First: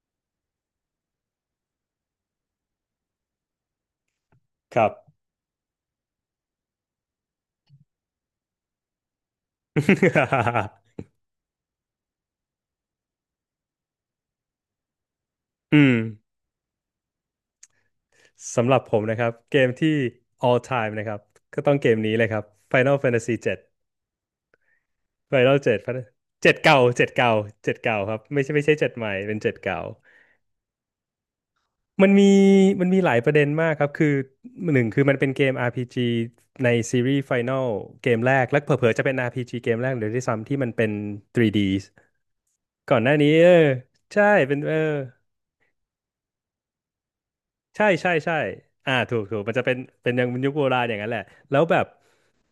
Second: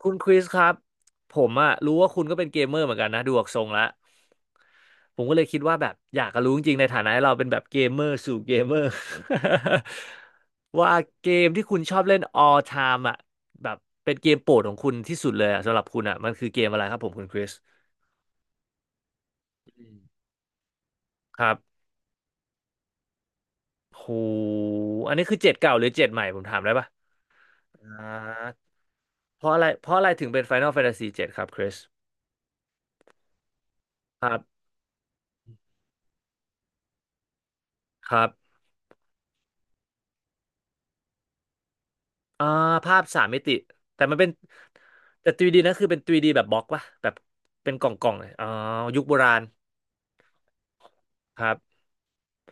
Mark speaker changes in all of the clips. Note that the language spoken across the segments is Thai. Speaker 1: คุณคริสครับผมอะรู้ว่าคุณก็เป็นเกมเมอร์เหมือนกันนะดูออกทรงแล้ว
Speaker 2: ครับ
Speaker 1: ผมก็เลยคิดว่าแบบอยากจะรู้จริงๆในฐานะที่เราเป็นแบบเกมเมอร์สู่เกมเมอร์ ว่า เกมที่คุณชอบเล่น all time อะแบบเป็นเกมโปรดของคุณที่สุดเลยอะสำ
Speaker 2: อื
Speaker 1: หรับ
Speaker 2: ม
Speaker 1: คุณอะมันคือเกมอะไรครับผมคุณคริส
Speaker 2: สำหรับผมนะครับเกม
Speaker 1: อื
Speaker 2: ที่
Speaker 1: ม
Speaker 2: all time นะครับ
Speaker 1: ครั
Speaker 2: ก็ต้อง
Speaker 1: บ
Speaker 2: เกมนี้เลยครับ Final Fantasy 7
Speaker 1: โหอันนี้คือเจ็ด
Speaker 2: Final
Speaker 1: เก่า
Speaker 2: 7
Speaker 1: หรือเจ็
Speaker 2: Final
Speaker 1: ดใหม่ผม
Speaker 2: เจ็
Speaker 1: ถา
Speaker 2: ด
Speaker 1: มได้
Speaker 2: เก่า
Speaker 1: ปะ
Speaker 2: เจ็ดเก่าเจ็ดเก่า
Speaker 1: อ่า
Speaker 2: ครับไม่ใช่ไม่ใช่เจ็ดใหม่เป็น
Speaker 1: เพราะ
Speaker 2: เจ็ด
Speaker 1: อะไร
Speaker 2: เก่า
Speaker 1: เพราะอะไรถึงเป็น Final Fantasy เจ็ดครับคริส
Speaker 2: มันมีหลายประเด็นมากครับคือ
Speaker 1: ครับ
Speaker 2: หนึ่งคือมันเป็นเกม RPG ในซีรีส์ Final เก
Speaker 1: ค
Speaker 2: ม
Speaker 1: รั
Speaker 2: แรก
Speaker 1: บ
Speaker 2: และเผลอๆจะเป็น RPG เกมแรกเลยด้วยซ้ำที่มันเป็น 3D
Speaker 1: อ่า
Speaker 2: ก่
Speaker 1: ภา
Speaker 2: อ
Speaker 1: พ
Speaker 2: นหน้า
Speaker 1: สาม
Speaker 2: นี้
Speaker 1: มิติแต่มัน
Speaker 2: ใช่
Speaker 1: เป็น
Speaker 2: เป็น
Speaker 1: แต่ 3D นะคือเป็นทรีดีแบบบล็อกปะแบบเป็นก
Speaker 2: ใช่
Speaker 1: ล่องกล่อ
Speaker 2: ใช่
Speaker 1: งเลย
Speaker 2: ใช่
Speaker 1: อ๋อ
Speaker 2: อ่า
Speaker 1: ยุคโบ
Speaker 2: ถูก
Speaker 1: รา
Speaker 2: ถู
Speaker 1: ณ
Speaker 2: กมันจะเป็นยังยุคโบราณอย่างนั้นแหละ
Speaker 1: ครั
Speaker 2: แล้วแบ
Speaker 1: บ
Speaker 2: บ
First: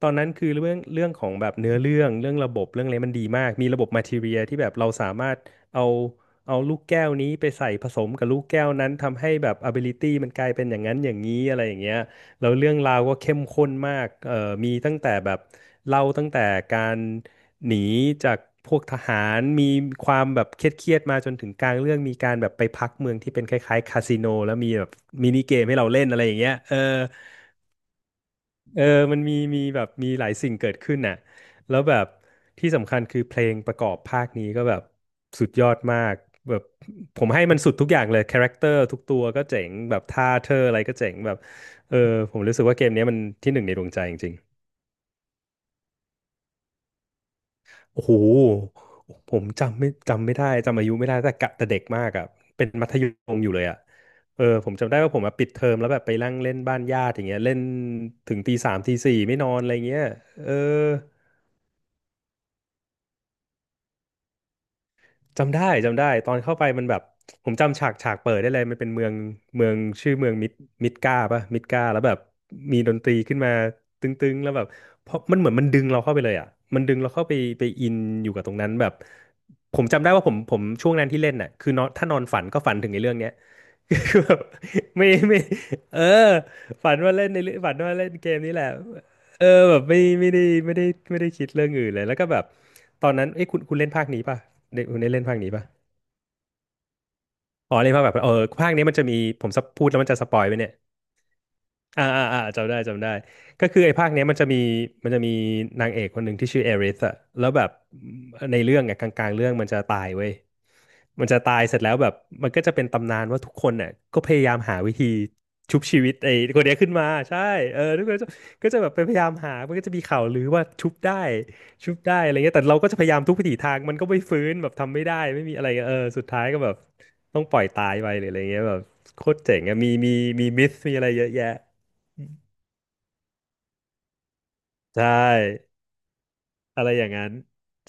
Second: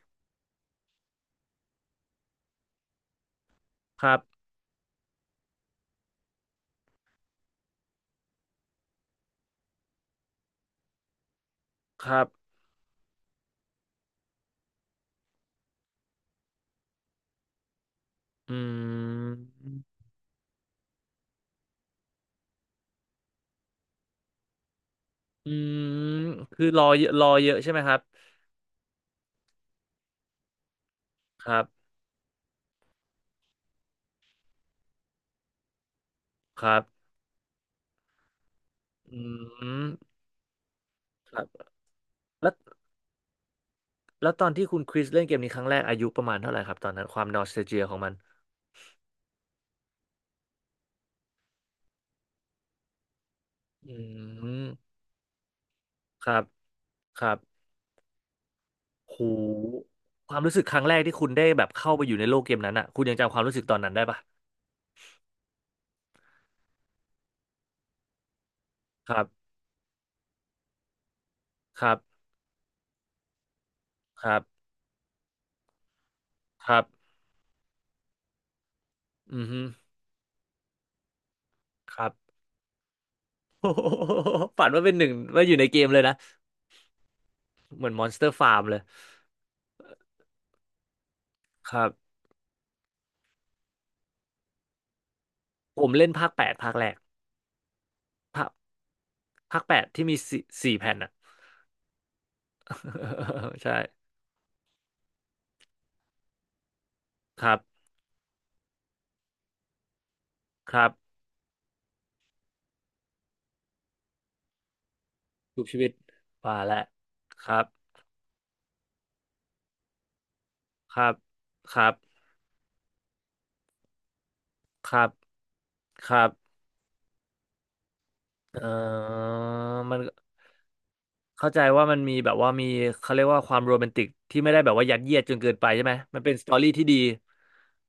Speaker 2: ตอนนั้นคือเรื่องของแบบเนื้อเรื่องเรื่องระบบเรื่องอะไรมันดีมาก มีระบบมา
Speaker 1: ครั
Speaker 2: ทีเรี
Speaker 1: บ
Speaker 2: ยที่แบบเราสามารถเอาลูกแก้วนี้ไปใส่ผสมกับลูกแก้วนั้นทำให้แบบ ability มันกลายเป็นอย่างนั้น อย่างนี้อะไรอย่างเงี้ย
Speaker 1: ครับ
Speaker 2: แล้วเรื่องราวก็เข้มข้นมากมีตั้งแต่แบบเล่าตั้งแต่การหนีจาก
Speaker 1: อื
Speaker 2: พวกทหาร มี
Speaker 1: ม
Speaker 2: ความแบบเครียดๆมาจนถึงกลางเรื่องมีการแบบไปพักเมืองที่เป็นคล้ายๆคาสิโนแล้วมีแบบมินิ
Speaker 1: อื
Speaker 2: เกมให้เรา
Speaker 1: ม
Speaker 2: เล่นอะไรอย่างเงี้ย
Speaker 1: คือ
Speaker 2: เออ
Speaker 1: รอเยอะใช่ไหมครับ
Speaker 2: เออมันมีแบบมีหลายสิ่งเกิดขึ้นน่ะ
Speaker 1: ครั
Speaker 2: แล้ว
Speaker 1: บ
Speaker 2: แบบที่สำคัญคือเพลงประกอบภาคนี้ก็แบบสุดยอดมากแบ
Speaker 1: ค
Speaker 2: บ
Speaker 1: รับ
Speaker 2: ผมให้มันสุดทุกอย่างเลยคาแรคเตอร์ทุกตั
Speaker 1: อื
Speaker 2: วก็เจ๋งแบบ
Speaker 1: ม
Speaker 2: ท่าเธออะไรก็เจ๋ง
Speaker 1: ค
Speaker 2: แบบ
Speaker 1: รับ
Speaker 2: เออผม
Speaker 1: แล้ว
Speaker 2: รู้สึกว่าเกมเนี้ยมันที่หนึ่งในดวงใจจ
Speaker 1: แล้ว
Speaker 2: ริง
Speaker 1: ตอนที่คุณคริสเล่นเกมนี้ครั้งแรกอายุประมาณเท่าไหร่ครับตอนนั้นความนอสเ a ลเจียข
Speaker 2: ๆ
Speaker 1: อง
Speaker 2: โอ้
Speaker 1: มั
Speaker 2: โห
Speaker 1: น
Speaker 2: ผมจำไม่จำไม่ได้จำอายุไม่ได้แต่กะแต่เด็กมากอ่ะเป็นมัธยมอยู่เลยอ่ะ
Speaker 1: อื
Speaker 2: เออผมจำ
Speaker 1: ม
Speaker 2: ได้ว่าผมมาปิดเทอมแล้วแบบไป
Speaker 1: ค
Speaker 2: นั่
Speaker 1: รั
Speaker 2: ง
Speaker 1: บ
Speaker 2: เล่นบ้านญาติ
Speaker 1: ค
Speaker 2: อย่าง
Speaker 1: รั
Speaker 2: เงี้ยเล่น
Speaker 1: บ
Speaker 2: ถึงตีสามตี
Speaker 1: โ
Speaker 2: สี่ไม่นอนอะไร
Speaker 1: ห
Speaker 2: เงี้ย
Speaker 1: ความ
Speaker 2: เอ
Speaker 1: รู้
Speaker 2: อ
Speaker 1: สึกครั้งแรกที่คุณได้แบบเข้าไปอยู่ในโลกเกมนั้นอ่ะคุณยังจำความรู้สึกตอนนั้นได้ปะ
Speaker 2: จำได้จำได้ตอนเข้าไปมันแบบผมจำฉากเปิดได้เลยมันเป็นเมื
Speaker 1: ค
Speaker 2: อง
Speaker 1: รับ
Speaker 2: เมืองชื่อเมืองมิดกาปะมิด
Speaker 1: ค
Speaker 2: กา
Speaker 1: รั
Speaker 2: แล้วแบ
Speaker 1: บ
Speaker 2: บมีดนตรีขึ้นมาต
Speaker 1: ค
Speaker 2: ึ
Speaker 1: รั
Speaker 2: งๆแล้วแบบ
Speaker 1: บ
Speaker 2: เพราะมันเหมือนมันดึงเราเข้าไปเลยอ่ะ
Speaker 1: ครั
Speaker 2: มันดึง
Speaker 1: บ
Speaker 2: เราเข้าไปไปอินอยู่กับตรงนั้นแบบ
Speaker 1: อือฮึ
Speaker 2: ผมจำได้ว่าผมช่วงนั้นที่เล่นน่ะคือนอน
Speaker 1: ครั
Speaker 2: ถ้า
Speaker 1: บ
Speaker 2: นอนฝันก็ฝันถึงในเรื่องเนี้ย คือแบบ
Speaker 1: ฝันว่าเป็นห
Speaker 2: ไม่
Speaker 1: นึ่งว่าอยู่ในเกม
Speaker 2: เอ
Speaker 1: เล
Speaker 2: อ
Speaker 1: ยนะ
Speaker 2: ฝันว่าเล่นในเรื่องฝัน
Speaker 1: เหมือน
Speaker 2: ว่าเล่นเก
Speaker 1: Monster
Speaker 2: มนี้แห
Speaker 1: Farm
Speaker 2: ละ
Speaker 1: เลย
Speaker 2: เออแบบไม่ไม่ได้ไม่ได้คิดเรื่
Speaker 1: ค
Speaker 2: อง
Speaker 1: รั
Speaker 2: อื่นเลยแล้
Speaker 1: บ
Speaker 2: วก็แบบตอนนั้นเอ้ยคุณเล่นภาคนี้ป่ะ ได้คุณได้เล่นภาคนี้ปะ
Speaker 1: ผมเล่นภาคแปดภาคแรก
Speaker 2: อ๋อ เล่นภาคแบบเออ
Speaker 1: ภาค
Speaker 2: ภาคนี้มันจะมี ผม
Speaker 1: ภา
Speaker 2: ส
Speaker 1: ค
Speaker 2: ป
Speaker 1: แป
Speaker 2: พู
Speaker 1: ด
Speaker 2: ดแล้ว
Speaker 1: ที่
Speaker 2: มัน
Speaker 1: มี
Speaker 2: จะสป
Speaker 1: สี่
Speaker 2: อยไปเนี่ย
Speaker 1: สี่แผ่นอ่ะ
Speaker 2: อ่าอ่าอ่าจำได้จำได้ ก็
Speaker 1: ใช่
Speaker 2: คือไอ้ภาคเนี้ยมันจะมีมันจะมีนางเอกคนหนึ่งที่ชื่อเอริสอะ
Speaker 1: ค
Speaker 2: แล้ว
Speaker 1: รั
Speaker 2: แบบ
Speaker 1: บ
Speaker 2: ในเรื่องอะกลางๆเรื่องมันจะตายเว้ย
Speaker 1: ครับ
Speaker 2: มันจะตายเสร็จแล้วแบบมันก็จะเป็นตำนานว่าทุกคนเนี่ยก็พยายามหาวิธี
Speaker 1: ทุก
Speaker 2: ชุ
Speaker 1: ชี
Speaker 2: บ
Speaker 1: วิต
Speaker 2: ชีวิตไอ้
Speaker 1: ว่า
Speaker 2: คนเนี้ย
Speaker 1: แล้ว
Speaker 2: ขึ้นมาใช่
Speaker 1: ครับ
Speaker 2: เออทุกคนก็จะแบบไปพยายามหามันก็จะมีข่าวลือว่าชุ
Speaker 1: ค
Speaker 2: บ
Speaker 1: รั
Speaker 2: ได้
Speaker 1: บ ครั
Speaker 2: ชุบได้
Speaker 1: บ
Speaker 2: อะไรเงี้ยแต่เราก็จะพยายามทุกวิถีทางมันก็ไม่ฟื้นแบบ
Speaker 1: ค
Speaker 2: ทำ
Speaker 1: รั
Speaker 2: ไม่
Speaker 1: บ
Speaker 2: ได้ไม่มีอะไรเงี้ยเออ
Speaker 1: ครั
Speaker 2: สุด
Speaker 1: บ
Speaker 2: ท้ายก็แบบต้องปล่อยตายไปหรืออะไรเงี้ย
Speaker 1: เอ่
Speaker 2: แบบโค
Speaker 1: อ
Speaker 2: ตรเจ๋งอะมี
Speaker 1: มัน
Speaker 2: มีมิสมีอะไรเยอะแยะ
Speaker 1: เข้าใจว่ามันมีแบบว่ามีเขาเรียกว่าความโรแมนติกที่ไม่ได้แบบว่ายั
Speaker 2: ใช
Speaker 1: ดเยียดจนเกินไป
Speaker 2: ่
Speaker 1: ใช่ไหมมันเป็นสตอรี่
Speaker 2: อะ
Speaker 1: ที่
Speaker 2: ไร
Speaker 1: ดี
Speaker 2: อย่างนั้น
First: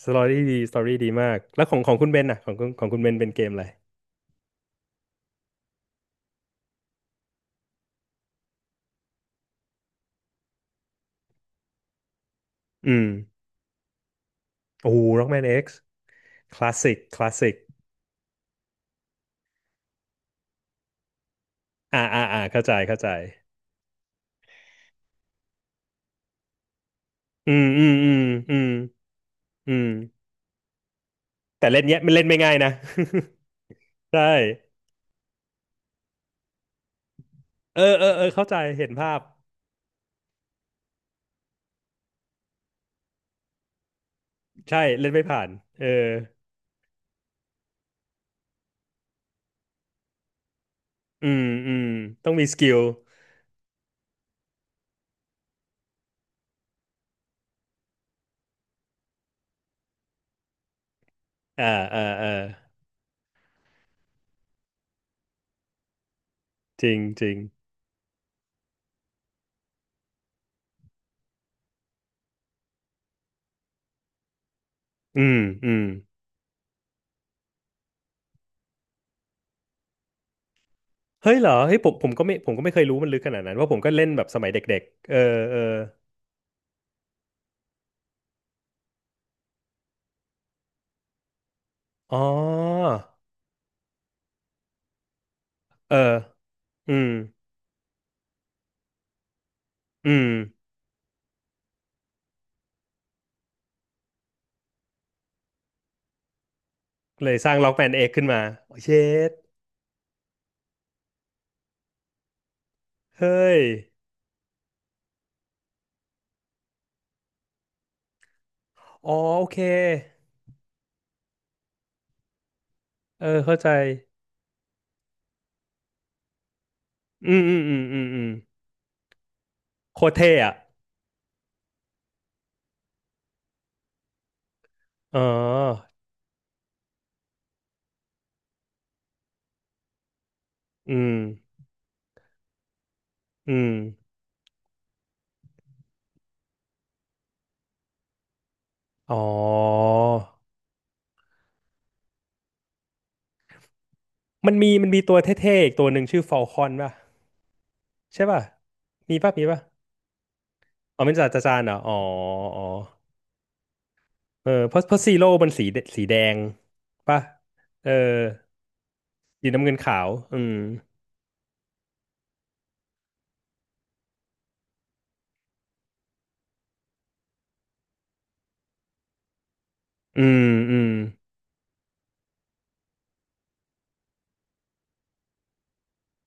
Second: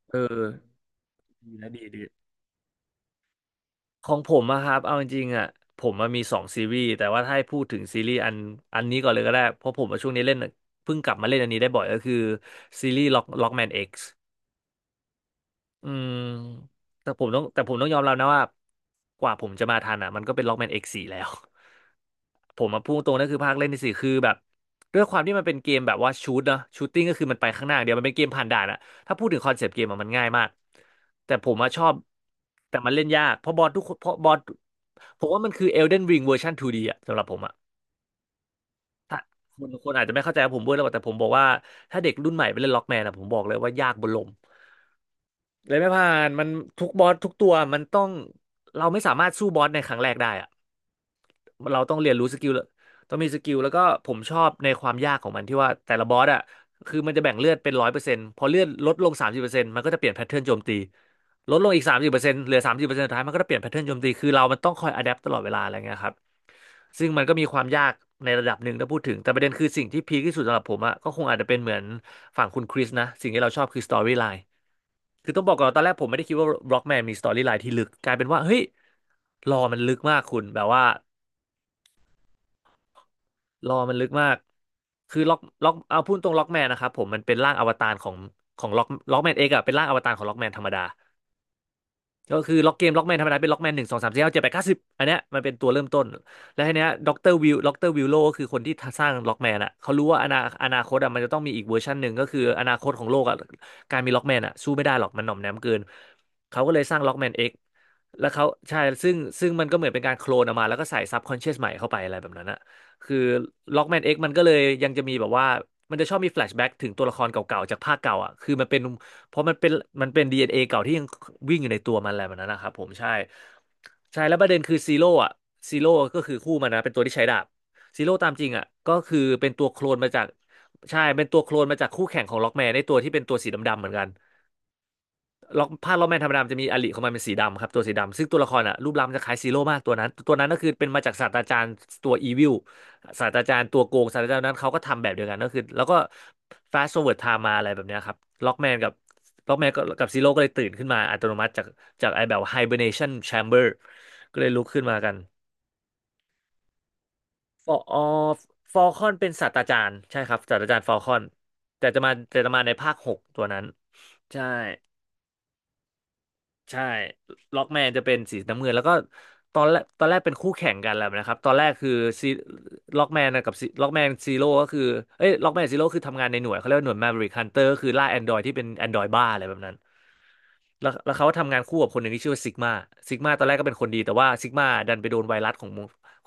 Speaker 2: ส
Speaker 1: เออ
Speaker 2: ตอรี่ดีสตอรี่ดีมาก
Speaker 1: ดี
Speaker 2: แล้ว
Speaker 1: นะ
Speaker 2: ของ
Speaker 1: ดีดี
Speaker 2: คุณเบนน่ะของคุณเบนเป็นเกมอะไร
Speaker 1: ของผมอะครับเอาจริงๆอะผมมันมีสองซีรีส์แต่ว่าถ้าให้พูดถึงซีรีส์อันนี้ก่อนเลยก็ได้เพราะผมว่าช่วงนี้เล่นเพิ่งกลับมาเล่นอันนี้ได้บ่อยก็คือซี
Speaker 2: อื
Speaker 1: รี
Speaker 2: ม
Speaker 1: ส์ Lockman X
Speaker 2: โอ้โห Rockman X
Speaker 1: อืม
Speaker 2: คลาสสิก
Speaker 1: แต่
Speaker 2: ค
Speaker 1: ผม
Speaker 2: ลาส
Speaker 1: ต้อง
Speaker 2: สิก
Speaker 1: แต่ผมต้องยอมรับนะว่ากว่าผมจะมาทันอ่ะมันก็เป็นล็อกแมนเอกซ์สี่แล้ว
Speaker 2: อ่าอ่าอ่า
Speaker 1: ผ
Speaker 2: เข้า
Speaker 1: ม
Speaker 2: ใจ
Speaker 1: มาพู
Speaker 2: เข้า
Speaker 1: ดต
Speaker 2: ใจ
Speaker 1: รงนั่นคือภาคเล่นที่สี่คือแบบด้วยความที่มันเป็นเกมแบบว่าชูตเนอะชูตติ้งก็คือมันไป
Speaker 2: อื
Speaker 1: ข้า
Speaker 2: ม
Speaker 1: งหน้าอ
Speaker 2: อื
Speaker 1: ย่างเดี
Speaker 2: ม
Speaker 1: ยวมัน
Speaker 2: อื
Speaker 1: เป็น
Speaker 2: ม
Speaker 1: เกมผ่าน
Speaker 2: อื
Speaker 1: ด่าน
Speaker 2: ม
Speaker 1: อะถ้าพูดถึงคอนเซป
Speaker 2: อื
Speaker 1: ต์เก
Speaker 2: ม
Speaker 1: มอะมันง่ายมากแต่ผม
Speaker 2: แต่
Speaker 1: อะช
Speaker 2: เล่น
Speaker 1: อบ
Speaker 2: เนี้ยมันเล่นไม่ง่ายนะ
Speaker 1: แต่มันเล่นยากเพราะบอสทุกคนเพ ราะ
Speaker 2: ใช่
Speaker 1: บอสผมว่ามันคือ Elden Ring เวอร์ชัน 2D อะสำหรับผมอะ
Speaker 2: เออเออเออเข้าใจเห็นภา
Speaker 1: ถ้า
Speaker 2: พ
Speaker 1: คนอาจจะไม่เข้าใจว่าผมพูดแล้วแต่ผมบอกว่าถ้าเด็กรุ่นใหม่ไปเล่นล็อกแมนอะผมบอกเลยว่ายากบนลม
Speaker 2: ใช่เล่นไม่ผ่าน
Speaker 1: เลย
Speaker 2: เออ
Speaker 1: ไม่ผ่านมันทุกบอสทุกตัวมันต้องเราไม่สามารถสู้บอสในครั้งแรกได้อะ
Speaker 2: อืมอื
Speaker 1: เรา
Speaker 2: ม
Speaker 1: ต้องเรียนรู้
Speaker 2: ต้อง
Speaker 1: ส
Speaker 2: มี
Speaker 1: กิล
Speaker 2: สกิล
Speaker 1: ต้องมีสกิลแล้วก็ผมชอบในความยากของมันที่ว่าแต่ละบอสอ่ะคือมันจะแบ่งเลือดเป็น100%พอเลือดลดลงสามสิบเปอร์เซ็นต์มันก็จะเปลี่ยนแพทเทิร์นโจมตีลดล
Speaker 2: อ่า
Speaker 1: งอีกสาม
Speaker 2: อ่า
Speaker 1: สิบเปอร์
Speaker 2: อ่า
Speaker 1: เซ็นต์เหลือสามสิบเปอร์เซ็นต์สุดท้ายมันก็จะเปลี่ยนแพทเทิร์นโจมตีคือเรามันต้องคอยอะแดปตลอดเวลาอะไรเงี้ยครับ
Speaker 2: จริง
Speaker 1: ซึ่งมั
Speaker 2: จ
Speaker 1: น
Speaker 2: ริ
Speaker 1: ก็
Speaker 2: ง
Speaker 1: มีความยากในระดับหนึ่งถ้าพูดถึงแต่ประเด็นคือสิ่งที่พีคที่สุดสำหรับผมอะก็คงอาจจะเป็นเหมือนฝั่งคุณคริสนะสิ่งที่เราชอบคือสตอรี่ไลน์
Speaker 2: อื
Speaker 1: คือ
Speaker 2: ม
Speaker 1: ต้องบอกก่อน
Speaker 2: อื
Speaker 1: ว่าตอ
Speaker 2: ม
Speaker 1: นแรกผมไม่ได้คิดว่าบล็อกแมนมีสตอรี่ไลน์ที่ลึกกลายเป็นว่าเฮ้ยรอมันลึกมากคุณแบบว่า
Speaker 2: เฮ้ยเหรอเฮ้ยผมก็ไม่ผมก็ไม่เคยรู้มันลึกขนาดนั้น
Speaker 1: ร
Speaker 2: ว่าะผ
Speaker 1: อ
Speaker 2: มก็
Speaker 1: มันลึ
Speaker 2: เล่
Speaker 1: ก
Speaker 2: นแบ
Speaker 1: มา
Speaker 2: บส
Speaker 1: ก
Speaker 2: มัยเด็กๆเอ
Speaker 1: คื
Speaker 2: อ
Speaker 1: อล็อก
Speaker 2: เออ
Speaker 1: ล็อกเอาพูดตรงล็อกแมนนะครับผมมันเป็นร่างอวตารของล็อกแมนเองอะเป็นร่างอวตารของล็อกแมนธรรมดา
Speaker 2: อ๋อ
Speaker 1: ก็คือล็อกเกมล็อกแมนธรรมดาเป็นล็อกแมนหนึ่งสองสามสี่ห้าเจ็ดแปดเก้าสิบอันเนี้ยมันเป็นตัวเริ่ม
Speaker 2: เออ
Speaker 1: ต้นแล้วทีเนี้ย
Speaker 2: อืม
Speaker 1: ด็อกเตอร์วิลโลก็คือคนที่สร้างล็อกแมนอ่ะเขารู้
Speaker 2: อื
Speaker 1: ว่า
Speaker 2: ม
Speaker 1: อนาคตอ่ะมันจะต้องมีอีกเวอร์ชันหนึ่งก็คืออนาคตของโลกอ่ะการมีล็อกแมนอ่ะสู้ไม่ได้หรอกมันหน่อมแนมเกินเขาก็เลยสร้างล็อกแม
Speaker 2: เล
Speaker 1: น
Speaker 2: ย
Speaker 1: เอ็
Speaker 2: ส
Speaker 1: ก
Speaker 2: ร้างล็อกแมนเอกขึ้
Speaker 1: แล้
Speaker 2: น
Speaker 1: ว
Speaker 2: มา
Speaker 1: เขาใช่
Speaker 2: เช
Speaker 1: ซึ่ง
Speaker 2: ด
Speaker 1: ซึ่งมันก็เหมือนเป็นการโคลนออกมาแล้วก็ใส่ซับคอนเชียสใหม่เข้าไปอะไรแบบนั้นอ่ะคือ
Speaker 2: เฮ้ย
Speaker 1: ล็อกแมนเอ็กมันก็เลยยังจะมีแบบว่ามันจะชอบมีแฟลชแบ็กถึงตัวละครเก่าๆจากภาคเก่าอ่ะคือมันเป็น
Speaker 2: อ๋อ
Speaker 1: เพราะ
Speaker 2: โอ
Speaker 1: มัน
Speaker 2: เค
Speaker 1: เป็นมันเป็น DNA เอ็นเอเก่าที่ยังวิ่งอยู่ในตัวมันอะไรแบบนั้นนะครับผมใช่
Speaker 2: เออเข้าใจ
Speaker 1: ใช่แล้วประเด็นคือซีโร่อะซีโร่ก็คือคู่มันนะเป็นตัวที่ใช้
Speaker 2: อื
Speaker 1: ดา
Speaker 2: ม
Speaker 1: บ
Speaker 2: อืมอืมอื
Speaker 1: ซี
Speaker 2: ม
Speaker 1: โร่
Speaker 2: อืม
Speaker 1: ตามจริงอะก็คือเป็นตัวโคลน
Speaker 2: โค
Speaker 1: มา
Speaker 2: ตร
Speaker 1: จาก
Speaker 2: เท่อะ
Speaker 1: ใช่เป็นตัวโคลนมาจากคู่แข่งของล็อกแมนในตัวที่เป็นตัวสีดำๆเหมือนกัน
Speaker 2: อ๋อ
Speaker 1: ล็อกแมนธรรมดามันจะมีอลิของมันเป็นสีดำครับตัวสีดำซึ่งตัวละครอ่ะรูปร่างมันจะคล้ายซีโร่มากตัวนั้นก็คือเป็น
Speaker 2: อื
Speaker 1: มาจาก
Speaker 2: ม
Speaker 1: ศาสตราจารย์ตัวอีวิลศาสตราจา
Speaker 2: อื
Speaker 1: รย์
Speaker 2: ม
Speaker 1: ตัวโกงศาสตราจารย์นั้นเขาก็ทำแบบเดียวกันก็คือแล้วก็ fast forward time มาอะไรแบบเนี้ยครับล็อกแมนกับ
Speaker 2: อ๋อ
Speaker 1: ล็อกแมนก็ับซีโร่ก็เลยตื่นขึ้นมาอัตโนมัติจากจากไอแบบ hibernation chamber ก็เลย
Speaker 2: มัน
Speaker 1: ลุก
Speaker 2: มี
Speaker 1: ขึ้นมากัน
Speaker 2: ตัวเท่ๆอีกตัวหนึ่งชื่อฟอลคอนป่ะ
Speaker 1: ฟออ
Speaker 2: ใช่ป่ะ
Speaker 1: ฟอลคอน
Speaker 2: มี
Speaker 1: เป็น
Speaker 2: ป่ะมี
Speaker 1: ศาสต
Speaker 2: ป่ะ
Speaker 1: ราจารย์ใช่ครับศาสตราจารย์ฟอล
Speaker 2: อ๋อ
Speaker 1: ค
Speaker 2: เป็
Speaker 1: อ
Speaker 2: น
Speaker 1: น
Speaker 2: จ่าจาจานเหรอ
Speaker 1: แต่
Speaker 2: อ๋อ
Speaker 1: จะมาแต่จะ
Speaker 2: อ๋
Speaker 1: มา
Speaker 2: อ
Speaker 1: ในภาคหกตัวนั้นใช่
Speaker 2: เออเพราะซีโร่มันสีแดง
Speaker 1: ใช่
Speaker 2: ป่ะ
Speaker 1: ล็อกแม
Speaker 2: เอ
Speaker 1: น
Speaker 2: อ
Speaker 1: จะเป็นสีน้ำเงินแล้วก็
Speaker 2: สี
Speaker 1: ตอ
Speaker 2: น้ำ
Speaker 1: น
Speaker 2: เงิ
Speaker 1: แร
Speaker 2: น
Speaker 1: ก
Speaker 2: ขา
Speaker 1: ตอน
Speaker 2: ว
Speaker 1: แรกเป็น
Speaker 2: อื
Speaker 1: คู่
Speaker 2: ม
Speaker 1: แข่งกันแล้วนะครับตอนแรกคือซีล็อกแมนกับล็อกแมนซีโร่ก็คือเอ้ยล็อกแมนซีโร่คือทำงานในหน่วยเขาเรียกว่าหน่วยแมวริกฮันเตอร์ก็คือล่าแอนดรอยที่เป็นแอนดรอยบ้าอะไรแบบนั้น
Speaker 2: อืมอื
Speaker 1: แล้
Speaker 2: ม
Speaker 1: วแล้วเขาทำงานคู่กับคนหนึ่งที่ชื่อว่าซิกมาซิกมาตอนแรกก็เป็นคนดีแต่ว่าซิกมาดันไปโดนไวรัสของ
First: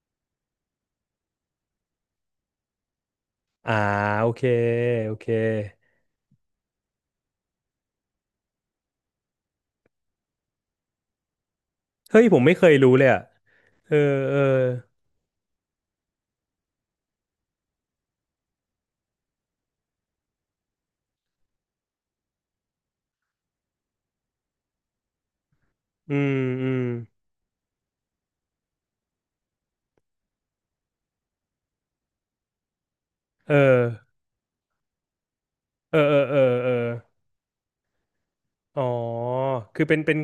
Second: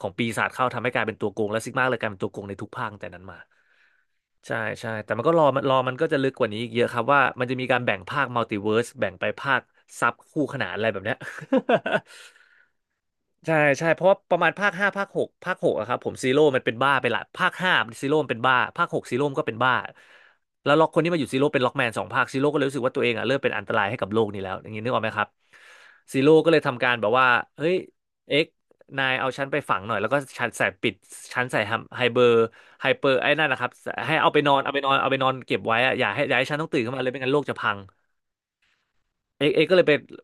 Speaker 1: ของปีศาจเข้าทำให้กลายเป็นตัวโกงและซิกมาเลยกลายเป็นตัวโกงในทุกภาคตั้งแต่นั้นมา
Speaker 2: อ่าโอเค
Speaker 1: ใช่ใช่แต่
Speaker 2: โอ
Speaker 1: มัน
Speaker 2: เค
Speaker 1: ก็รอมันก็จะลึกกว่านี้อีกเยอะครับว่ามันจะมีการแบ่งภาคมัลติเวิร์สแบ่งไปภาคซับคู่ขนานอะไรแบบเนี้ย
Speaker 2: เฮ้ย ผมไม่เคยรู้เลยอ่ะ
Speaker 1: ใช่ใช่
Speaker 2: เออ
Speaker 1: เพราะว่าป
Speaker 2: เออ
Speaker 1: ระมาณภาคห้าภาคหกภาคหกอะครับผมซีโร่มันเป็นบ้าไปละภาคห้าซีโร่มันเป็นบ้าภาคหกซีโร่มันก็เป็นบ้าแล้วล็อกคนที่มาอยู่ซีโร่เป็นล็อกแมนสองภาคซีโร่ก็เลยรู้สึกว่าตัวเองอะเริ่มเป็นอันตรายให้กับโลกนี้แล้วอย่างนี้นึกออกไหมครับ
Speaker 2: อื
Speaker 1: ซีโร่
Speaker 2: ม
Speaker 1: ก็เลย
Speaker 2: อืม
Speaker 1: ทำการแบบว่าเฮ้ยเอ็กนายเอาฉันไปฝังหน่อยแล้วก็ฉันใส่ไฮเบอร์ไฮเปอร์ไอ้นั่น
Speaker 2: เอ
Speaker 1: นะครับ
Speaker 2: อ
Speaker 1: ให้เอาไปนอนเอาไปนอนเอาไปนอนเก็บไว้อะ
Speaker 2: เออ
Speaker 1: อย่า
Speaker 2: เออ
Speaker 1: ให้อ
Speaker 2: เอ
Speaker 1: ย่า
Speaker 2: อ
Speaker 1: ให้ฉันต้อ
Speaker 2: เอ
Speaker 1: ง
Speaker 2: อ
Speaker 1: ตื่นขึ้นมาเลยไม่งั้นโลกจะพัง
Speaker 2: อ๋อ
Speaker 1: เอกก็เล
Speaker 2: คือ
Speaker 1: ยไป
Speaker 2: เป็น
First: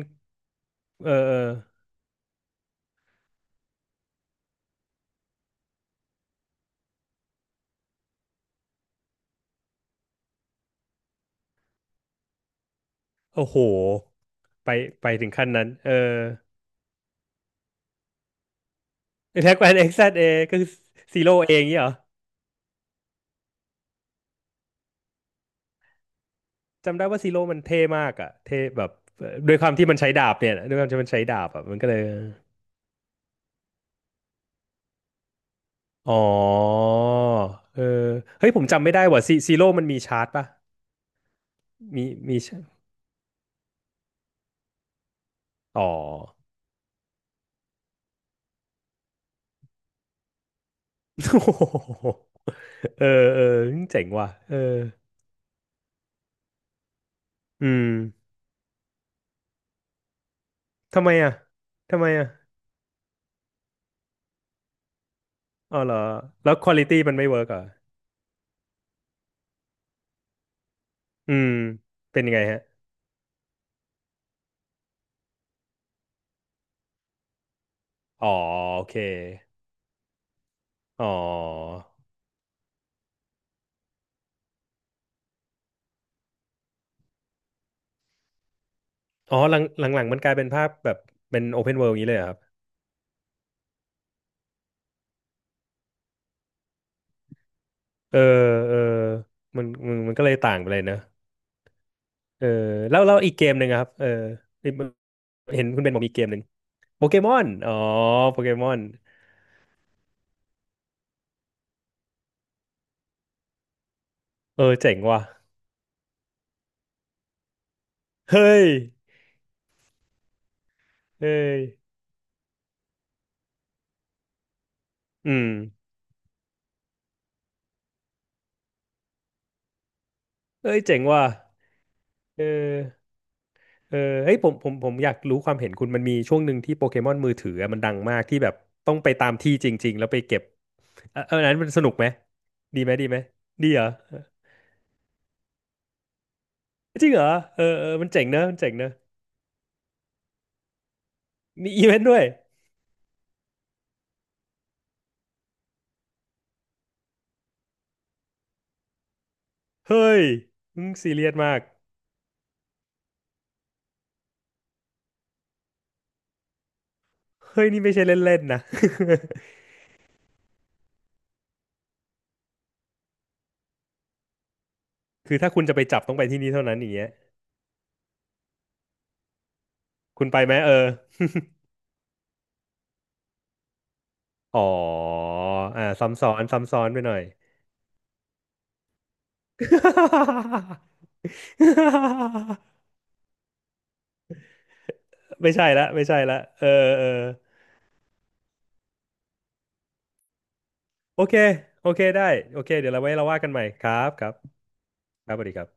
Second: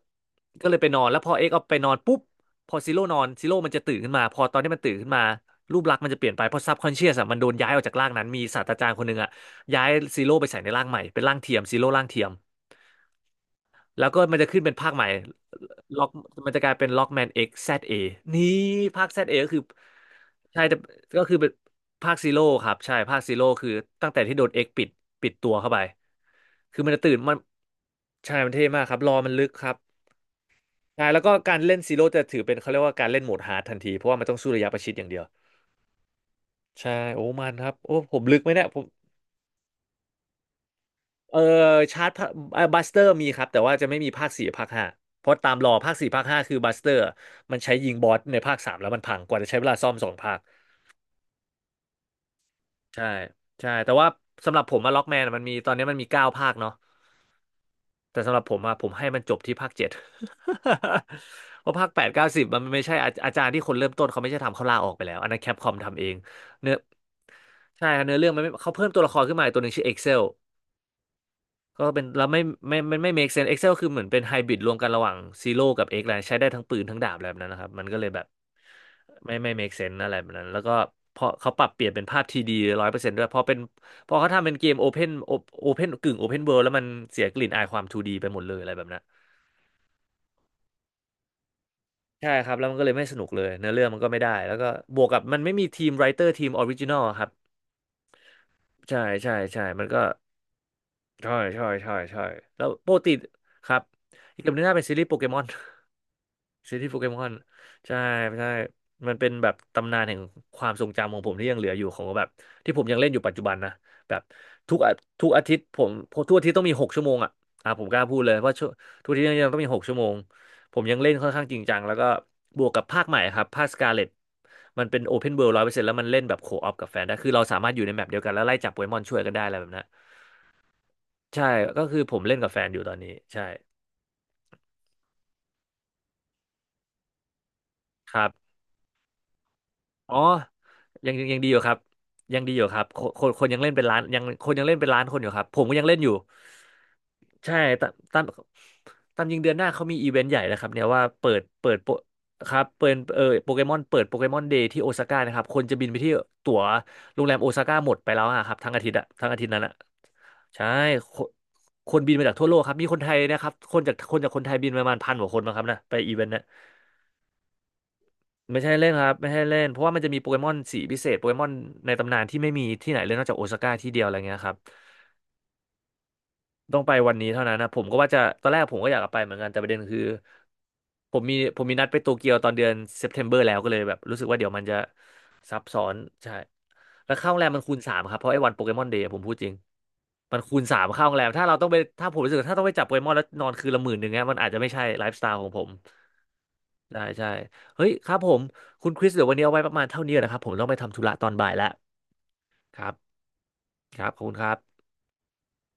Speaker 1: ก็เลยไปนอน
Speaker 2: เออ
Speaker 1: แล้วพ
Speaker 2: เอ
Speaker 1: อเอ
Speaker 2: อ
Speaker 1: กเอาไปนอนปุ๊บพอซีโร่นอนซีโร่มันจะตื่นขึ้นมาพอตอนที่มันตื่นขึ้นมารูปลักษณ์มันจะเปลี่ยนไปเพราะซับคอนเชียสอะมันโดนย้ายออกจากร่างนั้นมีศาสตราจารย์คนหนึ่งอะย้ายซีโร่ไปใส่ในร่างใหม่เป็นร่างเทียมซีโร่ร่างเทียม
Speaker 2: โอ้โห
Speaker 1: แล้วก็มันจะขึ้น
Speaker 2: ไป
Speaker 1: เป็นภาคใหม่
Speaker 2: ถึงขั้นนั้นเออ
Speaker 1: ล็อกมันจะกลายเป็นล็อกแมนเอ็กแซดเอนี่ภาคแซดเอก็
Speaker 2: แท็ก
Speaker 1: คือ
Speaker 2: แอนเอ็กซ์เอก็
Speaker 1: ใช่
Speaker 2: คือ
Speaker 1: แต่
Speaker 2: ซี
Speaker 1: ก็คื
Speaker 2: โร่
Speaker 1: อเป็น
Speaker 2: เองเงี้ยเหรอ
Speaker 1: ภาคซีโร่ครับใช่ภาคซีโร่คือตั้งแต่ที่โดนเอ็กปิดตัวเข้าไปคือมัน
Speaker 2: จำ
Speaker 1: จะ
Speaker 2: ได้
Speaker 1: ตื่น
Speaker 2: ว่าซี
Speaker 1: มัน
Speaker 2: โร่มันเท่มากอ่ะ
Speaker 1: ใช่มัน
Speaker 2: เท่
Speaker 1: เท่มา
Speaker 2: แบ
Speaker 1: ก
Speaker 2: บ
Speaker 1: ครับรอ
Speaker 2: เอ่อ
Speaker 1: มันลึก
Speaker 2: ด้วย
Speaker 1: ค
Speaker 2: ควา
Speaker 1: รั
Speaker 2: ม
Speaker 1: บ
Speaker 2: ที่มันใช้ดาบเนี่ยด้วยความที่
Speaker 1: ใช่
Speaker 2: มัน
Speaker 1: แล้
Speaker 2: ใช้
Speaker 1: วก็
Speaker 2: ดาบ
Speaker 1: การ
Speaker 2: อ่ะ
Speaker 1: เล่
Speaker 2: มั
Speaker 1: น
Speaker 2: นก็
Speaker 1: ซี
Speaker 2: เลย
Speaker 1: โร่จะถือเป็นเขาเรียกว่าการเล่นโหมดฮาร์ดทันทีเพราะว่ามันต้องสู้ระยะประชิดอย่างเดียว
Speaker 2: อ๋อ
Speaker 1: ใช่โอ้มันครับ
Speaker 2: เอ
Speaker 1: โอ้
Speaker 2: อ
Speaker 1: ผมลึกไห
Speaker 2: เฮ้
Speaker 1: ม
Speaker 2: ยผ
Speaker 1: เนี่
Speaker 2: ม
Speaker 1: ยผ
Speaker 2: จำ
Speaker 1: ม
Speaker 2: ไม่ได้ว่ะซีโร่มันมีชาร์จป่ะ
Speaker 1: เออชา
Speaker 2: มี
Speaker 1: ร์จ
Speaker 2: มีชาร์
Speaker 1: บั
Speaker 2: จ
Speaker 1: สเตอร์มีครับแต่ว่าจะไม่มีภาคสี่ภาคห้าเพราะตามรอ
Speaker 2: อ๋อ
Speaker 1: ภาคสี่ภาคห้าคือบัสเตอร์มันใช้ยิงบอสในภาคสามแล้วมันพังกว่าจะใช้เวลาซ่อมสองภาค
Speaker 2: โอ้โห
Speaker 1: ใช่
Speaker 2: เออเออ
Speaker 1: ใช่แต่
Speaker 2: เจ๋
Speaker 1: ว่า
Speaker 2: งว่ะ
Speaker 1: สำ
Speaker 2: เอ
Speaker 1: ห
Speaker 2: อ
Speaker 1: รับผมอะล็อกแมนมันมีตอนนี้มันมีเก้าภาคเนาะ
Speaker 2: อืม
Speaker 1: แต่สำหรับผมอะผมให้มันจบที่ภาคเจ็ด
Speaker 2: ทำไมอ่ะ
Speaker 1: เพราะภาคแป
Speaker 2: ทำไม
Speaker 1: ดเก้า
Speaker 2: อ่ะ
Speaker 1: สิบมันไม่ใช่อาจารย์ที่คนเริ่มต้นเขาไม่ใช่ทำเขาลาออกไปแล้วอันนั้นแคปคอม
Speaker 2: อ๋อเหรอ
Speaker 1: ทำเอง
Speaker 2: แล้วคว
Speaker 1: เนื้
Speaker 2: อ
Speaker 1: อ
Speaker 2: ลิตี้มันไม่เวิร์กเหรอ่ะ
Speaker 1: ใช่ครับเนื้อเรื่องมันไม่เขาเพิ่มตัวละครขึ้นมาอีกตัวหนึ่งชื่อ Excel
Speaker 2: อืม
Speaker 1: ก็เป็น
Speaker 2: เป็น
Speaker 1: แล้ว
Speaker 2: ยัง
Speaker 1: ไม่
Speaker 2: ไงฮะ
Speaker 1: ไม่ make sense Excel คือเหมือนเป็นไฮบริดรวมกันระหว่างซีโร่กับ X แล้วใช้ได้ทั้งปืนทั้งดาบอะไรแบบนั้นนะครับมันก็เลยแบบ
Speaker 2: อ๋อโอเค
Speaker 1: ไม่ make sense อะไรแบบนั้นแล้วก็
Speaker 2: อ๋อ
Speaker 1: พอเขาปรับเปลี่ยนเป็นภาพทีดีร้อยเปอร์เซ็นต์ด้วยพอเป็นพอเขาทำเป็นเกมโอเพนโอเพนกึ่งโอเพนเวิลด์แล้วมันเสียกลิ่นอายความทูดีไปหมดเลยอะไรแบบนั้น
Speaker 2: อ๋อหลังหลังๆมันกลายเป็นภาพแบบเป็นโอเพนเวิลด์อย่างนี้เลยเหรอ
Speaker 1: ใช่
Speaker 2: ครับ
Speaker 1: ครับแล้วมันก็เลยไม่สนุกเลยเนื้อเรื่องมันก็ไม่ได้แล้วก็บวกกับมันไม่มีทีมไรเตอร์ทีมออริจินอลครับ
Speaker 2: เออเออ
Speaker 1: ใช่ใช่ใช่
Speaker 2: มัน
Speaker 1: มันก็
Speaker 2: ก็เลยต่างไปเลยนะ
Speaker 1: ใช่ใช่ใช่ใช่
Speaker 2: เออ
Speaker 1: แล้วป
Speaker 2: แล้
Speaker 1: ก
Speaker 2: ว
Speaker 1: ติ
Speaker 2: อีกเกมห
Speaker 1: ค
Speaker 2: นึ่ง
Speaker 1: รั
Speaker 2: อะ
Speaker 1: บ
Speaker 2: ครับเออ
Speaker 1: อีกเรื่องหนึง
Speaker 2: เห็น
Speaker 1: น่าเป็นซีรีส์โปเกมอน
Speaker 2: คุณเบนบอกมีเกมหนึ่ง
Speaker 1: ซีรีส์โป
Speaker 2: โป
Speaker 1: เก
Speaker 2: เก
Speaker 1: มอ
Speaker 2: ม
Speaker 1: น
Speaker 2: อนอ๋อ
Speaker 1: ใช่
Speaker 2: โป
Speaker 1: ใช่
Speaker 2: เกมอน
Speaker 1: มันเป็นแบบตำนานแห่งความทรงจำของผมที่ยังเหลืออยู่ของแบบที่ผมยังเล่นอยู่ปัจจุบันนะแบบ
Speaker 2: เออ
Speaker 1: ทุกอา
Speaker 2: เจ๋งว่ะ
Speaker 1: ทุกอาทิตย์ผมทุกอาทิตย์ต้องมีหกชั่วโมงอ่ะผมกล้าพูดเลย
Speaker 2: เฮ้
Speaker 1: ว่าชั่
Speaker 2: ย
Speaker 1: วทุกอาทิตย์ยังต้องมีหกชั่วโมงผมยังเล่นค่
Speaker 2: เฮ้
Speaker 1: อนข้างจริ
Speaker 2: ย
Speaker 1: งจังแล้วก็บวกกับภาคใหม่ครับภาคสกาเลตมันเป็นโอเพ
Speaker 2: อื
Speaker 1: นเวิ
Speaker 2: ม
Speaker 1: ลด์ร้อยเปอร์เซ็นต์แล้วมันเล่นแบบโคออปกับแฟนได้คือเราสามารถอยู่ในแมปเดียวกันแล้วไล่จับโปเกมอนช่วยกันได้อะไรแบบนั้น
Speaker 2: เอ้ยเจ๋งว่ะ
Speaker 1: ใช่ก็คือผมเล่น
Speaker 2: เอ
Speaker 1: กับแฟนอยู่ตอนนี้
Speaker 2: อ
Speaker 1: ใช่
Speaker 2: เออเฮ้ยผมอยากรู้ความเห็นคุณมันมีช่วงหนึ่งที่โปเกมอนมือถืออะมันดัง
Speaker 1: ค
Speaker 2: มาก
Speaker 1: รั
Speaker 2: ที่แบ
Speaker 1: บ
Speaker 2: บต้องไปตามที่จริงๆแล้ว
Speaker 1: อ๋อ
Speaker 2: ไปเก็บ
Speaker 1: ยัง
Speaker 2: เออ
Speaker 1: ยัง
Speaker 2: เอ
Speaker 1: ยั
Speaker 2: อ
Speaker 1: ง
Speaker 2: อัน
Speaker 1: ดีอ
Speaker 2: นั้น
Speaker 1: ยู่
Speaker 2: มั
Speaker 1: ค
Speaker 2: น
Speaker 1: รับ
Speaker 2: สนุกไหม
Speaker 1: ยังดีอยู่ค
Speaker 2: ดี
Speaker 1: รับ
Speaker 2: ไหม
Speaker 1: ค
Speaker 2: ดี
Speaker 1: น
Speaker 2: ไหม
Speaker 1: คนคนยัง
Speaker 2: ดี
Speaker 1: เล่น
Speaker 2: เห
Speaker 1: เป็
Speaker 2: ร
Speaker 1: น
Speaker 2: อ
Speaker 1: ล้านยังคนยังเล่นเป็นล้านคนอยู่ครับผมก็ยังเล่นอยู่
Speaker 2: จริงเหรอ
Speaker 1: ใช่
Speaker 2: เออเอ
Speaker 1: ตา
Speaker 2: อ
Speaker 1: ม
Speaker 2: มัน
Speaker 1: ตา
Speaker 2: เจ๋
Speaker 1: ม
Speaker 2: งเนอะมันเจ๋งเนอะ
Speaker 1: ตามยิงเดือนหน้าเขามีอีเวนต์ใหญ่นะครับเนี่ยว่าเปิดเปิ
Speaker 2: มี
Speaker 1: ด
Speaker 2: อี
Speaker 1: โป
Speaker 2: เวนต์ด้วย
Speaker 1: ครับเปิดโปเกมอนเปิดโปเกมอนเดย์ที่โอซาก้านะครับคนจะบินไปที่ตั๋วโรงแรมโอซาก้าหมดไปแล้วอะครับทั้งอาทิตย์อะทั้งอาทิตย์นั้นอะ
Speaker 2: เฮ้ย
Speaker 1: ใช่
Speaker 2: มึงซี
Speaker 1: ค
Speaker 2: เรี
Speaker 1: น
Speaker 2: ยสมาก
Speaker 1: คนบินมาจากทั่วโลกครับมีคนไทยนะครับคนจากคนจากคนไทยบินประมาณ1,000 กว่าคนมาครับนะไปอีเวนต์นะ
Speaker 2: เฮ้ยนี่ไม่ใช่เล่นๆ
Speaker 1: ไม่
Speaker 2: นะ
Speaker 1: ใช่เล่นครับไม่ใช่เล่นเพราะว่ามันจะมีโปเกมอนสีพิเศษโปเกมอนในตำนานที่ไม่มีที่ไหนเลยนอกจากโอซาก้าที่เดียวอะไรเงี้ยครับ
Speaker 2: คือถ้าคุณจะไปจับต้องไปที่นี่เท่านั้
Speaker 1: ต้
Speaker 2: น
Speaker 1: อง
Speaker 2: อ
Speaker 1: ไป
Speaker 2: ย่างเงี้ย
Speaker 1: วันนี้เท่านั้นนะผมก็ว่าจะตอนแรกผมก็อยากจะไปเหมือนกันแต่ประเด็นคือ
Speaker 2: คุณไปไหมเออ
Speaker 1: ผมมีนัดไปโตเกียวตอนเดือนเซปเทมเบอร์แล้วก็เลยแบบรู้สึกว่าเดี๋ยว
Speaker 2: อ๋
Speaker 1: มัน
Speaker 2: อ
Speaker 1: จะซับซ้
Speaker 2: อ่า
Speaker 1: อน
Speaker 2: ซ้ำซ้
Speaker 1: ใช่
Speaker 2: อนซ้ำซ้อนไปห
Speaker 1: แล้
Speaker 2: น่
Speaker 1: ว
Speaker 2: อย
Speaker 1: ค่าโรงแรมมันคูณสามครับเพราะไอ้วันโปเกมอนเดย์ผมพูดจริงมันคูณสามค่าโรงแรมถ้าเราต้องไปถ้าผมรู้สึกว่าถ้า ต้องไปจับโปเกมอนแล้วนอนคืนละ11,000เนี้ยมันอาจจะไม่ใช่ไลฟ์สไตล์ของ
Speaker 2: ไม่
Speaker 1: ผ
Speaker 2: ใช่
Speaker 1: ม
Speaker 2: ละไม่ใช่ละเออ
Speaker 1: ใช่
Speaker 2: เออ
Speaker 1: ใช่เฮ้ยครับผมคุณคริสเดี๋ยววันนี้เอาไว้ประมาณเท่านี้นะครับผมต้องไปทำธุระ
Speaker 2: โอ
Speaker 1: ตอน
Speaker 2: เค
Speaker 1: บ่ายแล้ว
Speaker 2: โอเคได้โอเค
Speaker 1: ค
Speaker 2: เดี๋
Speaker 1: รั
Speaker 2: ย
Speaker 1: บ
Speaker 2: วเราไว้เราว่ากันใหม่ครั
Speaker 1: ครั
Speaker 2: บ
Speaker 1: บขอ
Speaker 2: ค
Speaker 1: บ
Speaker 2: รั
Speaker 1: คุ
Speaker 2: บ
Speaker 1: ณครับ
Speaker 2: ครับสวัสดีครับ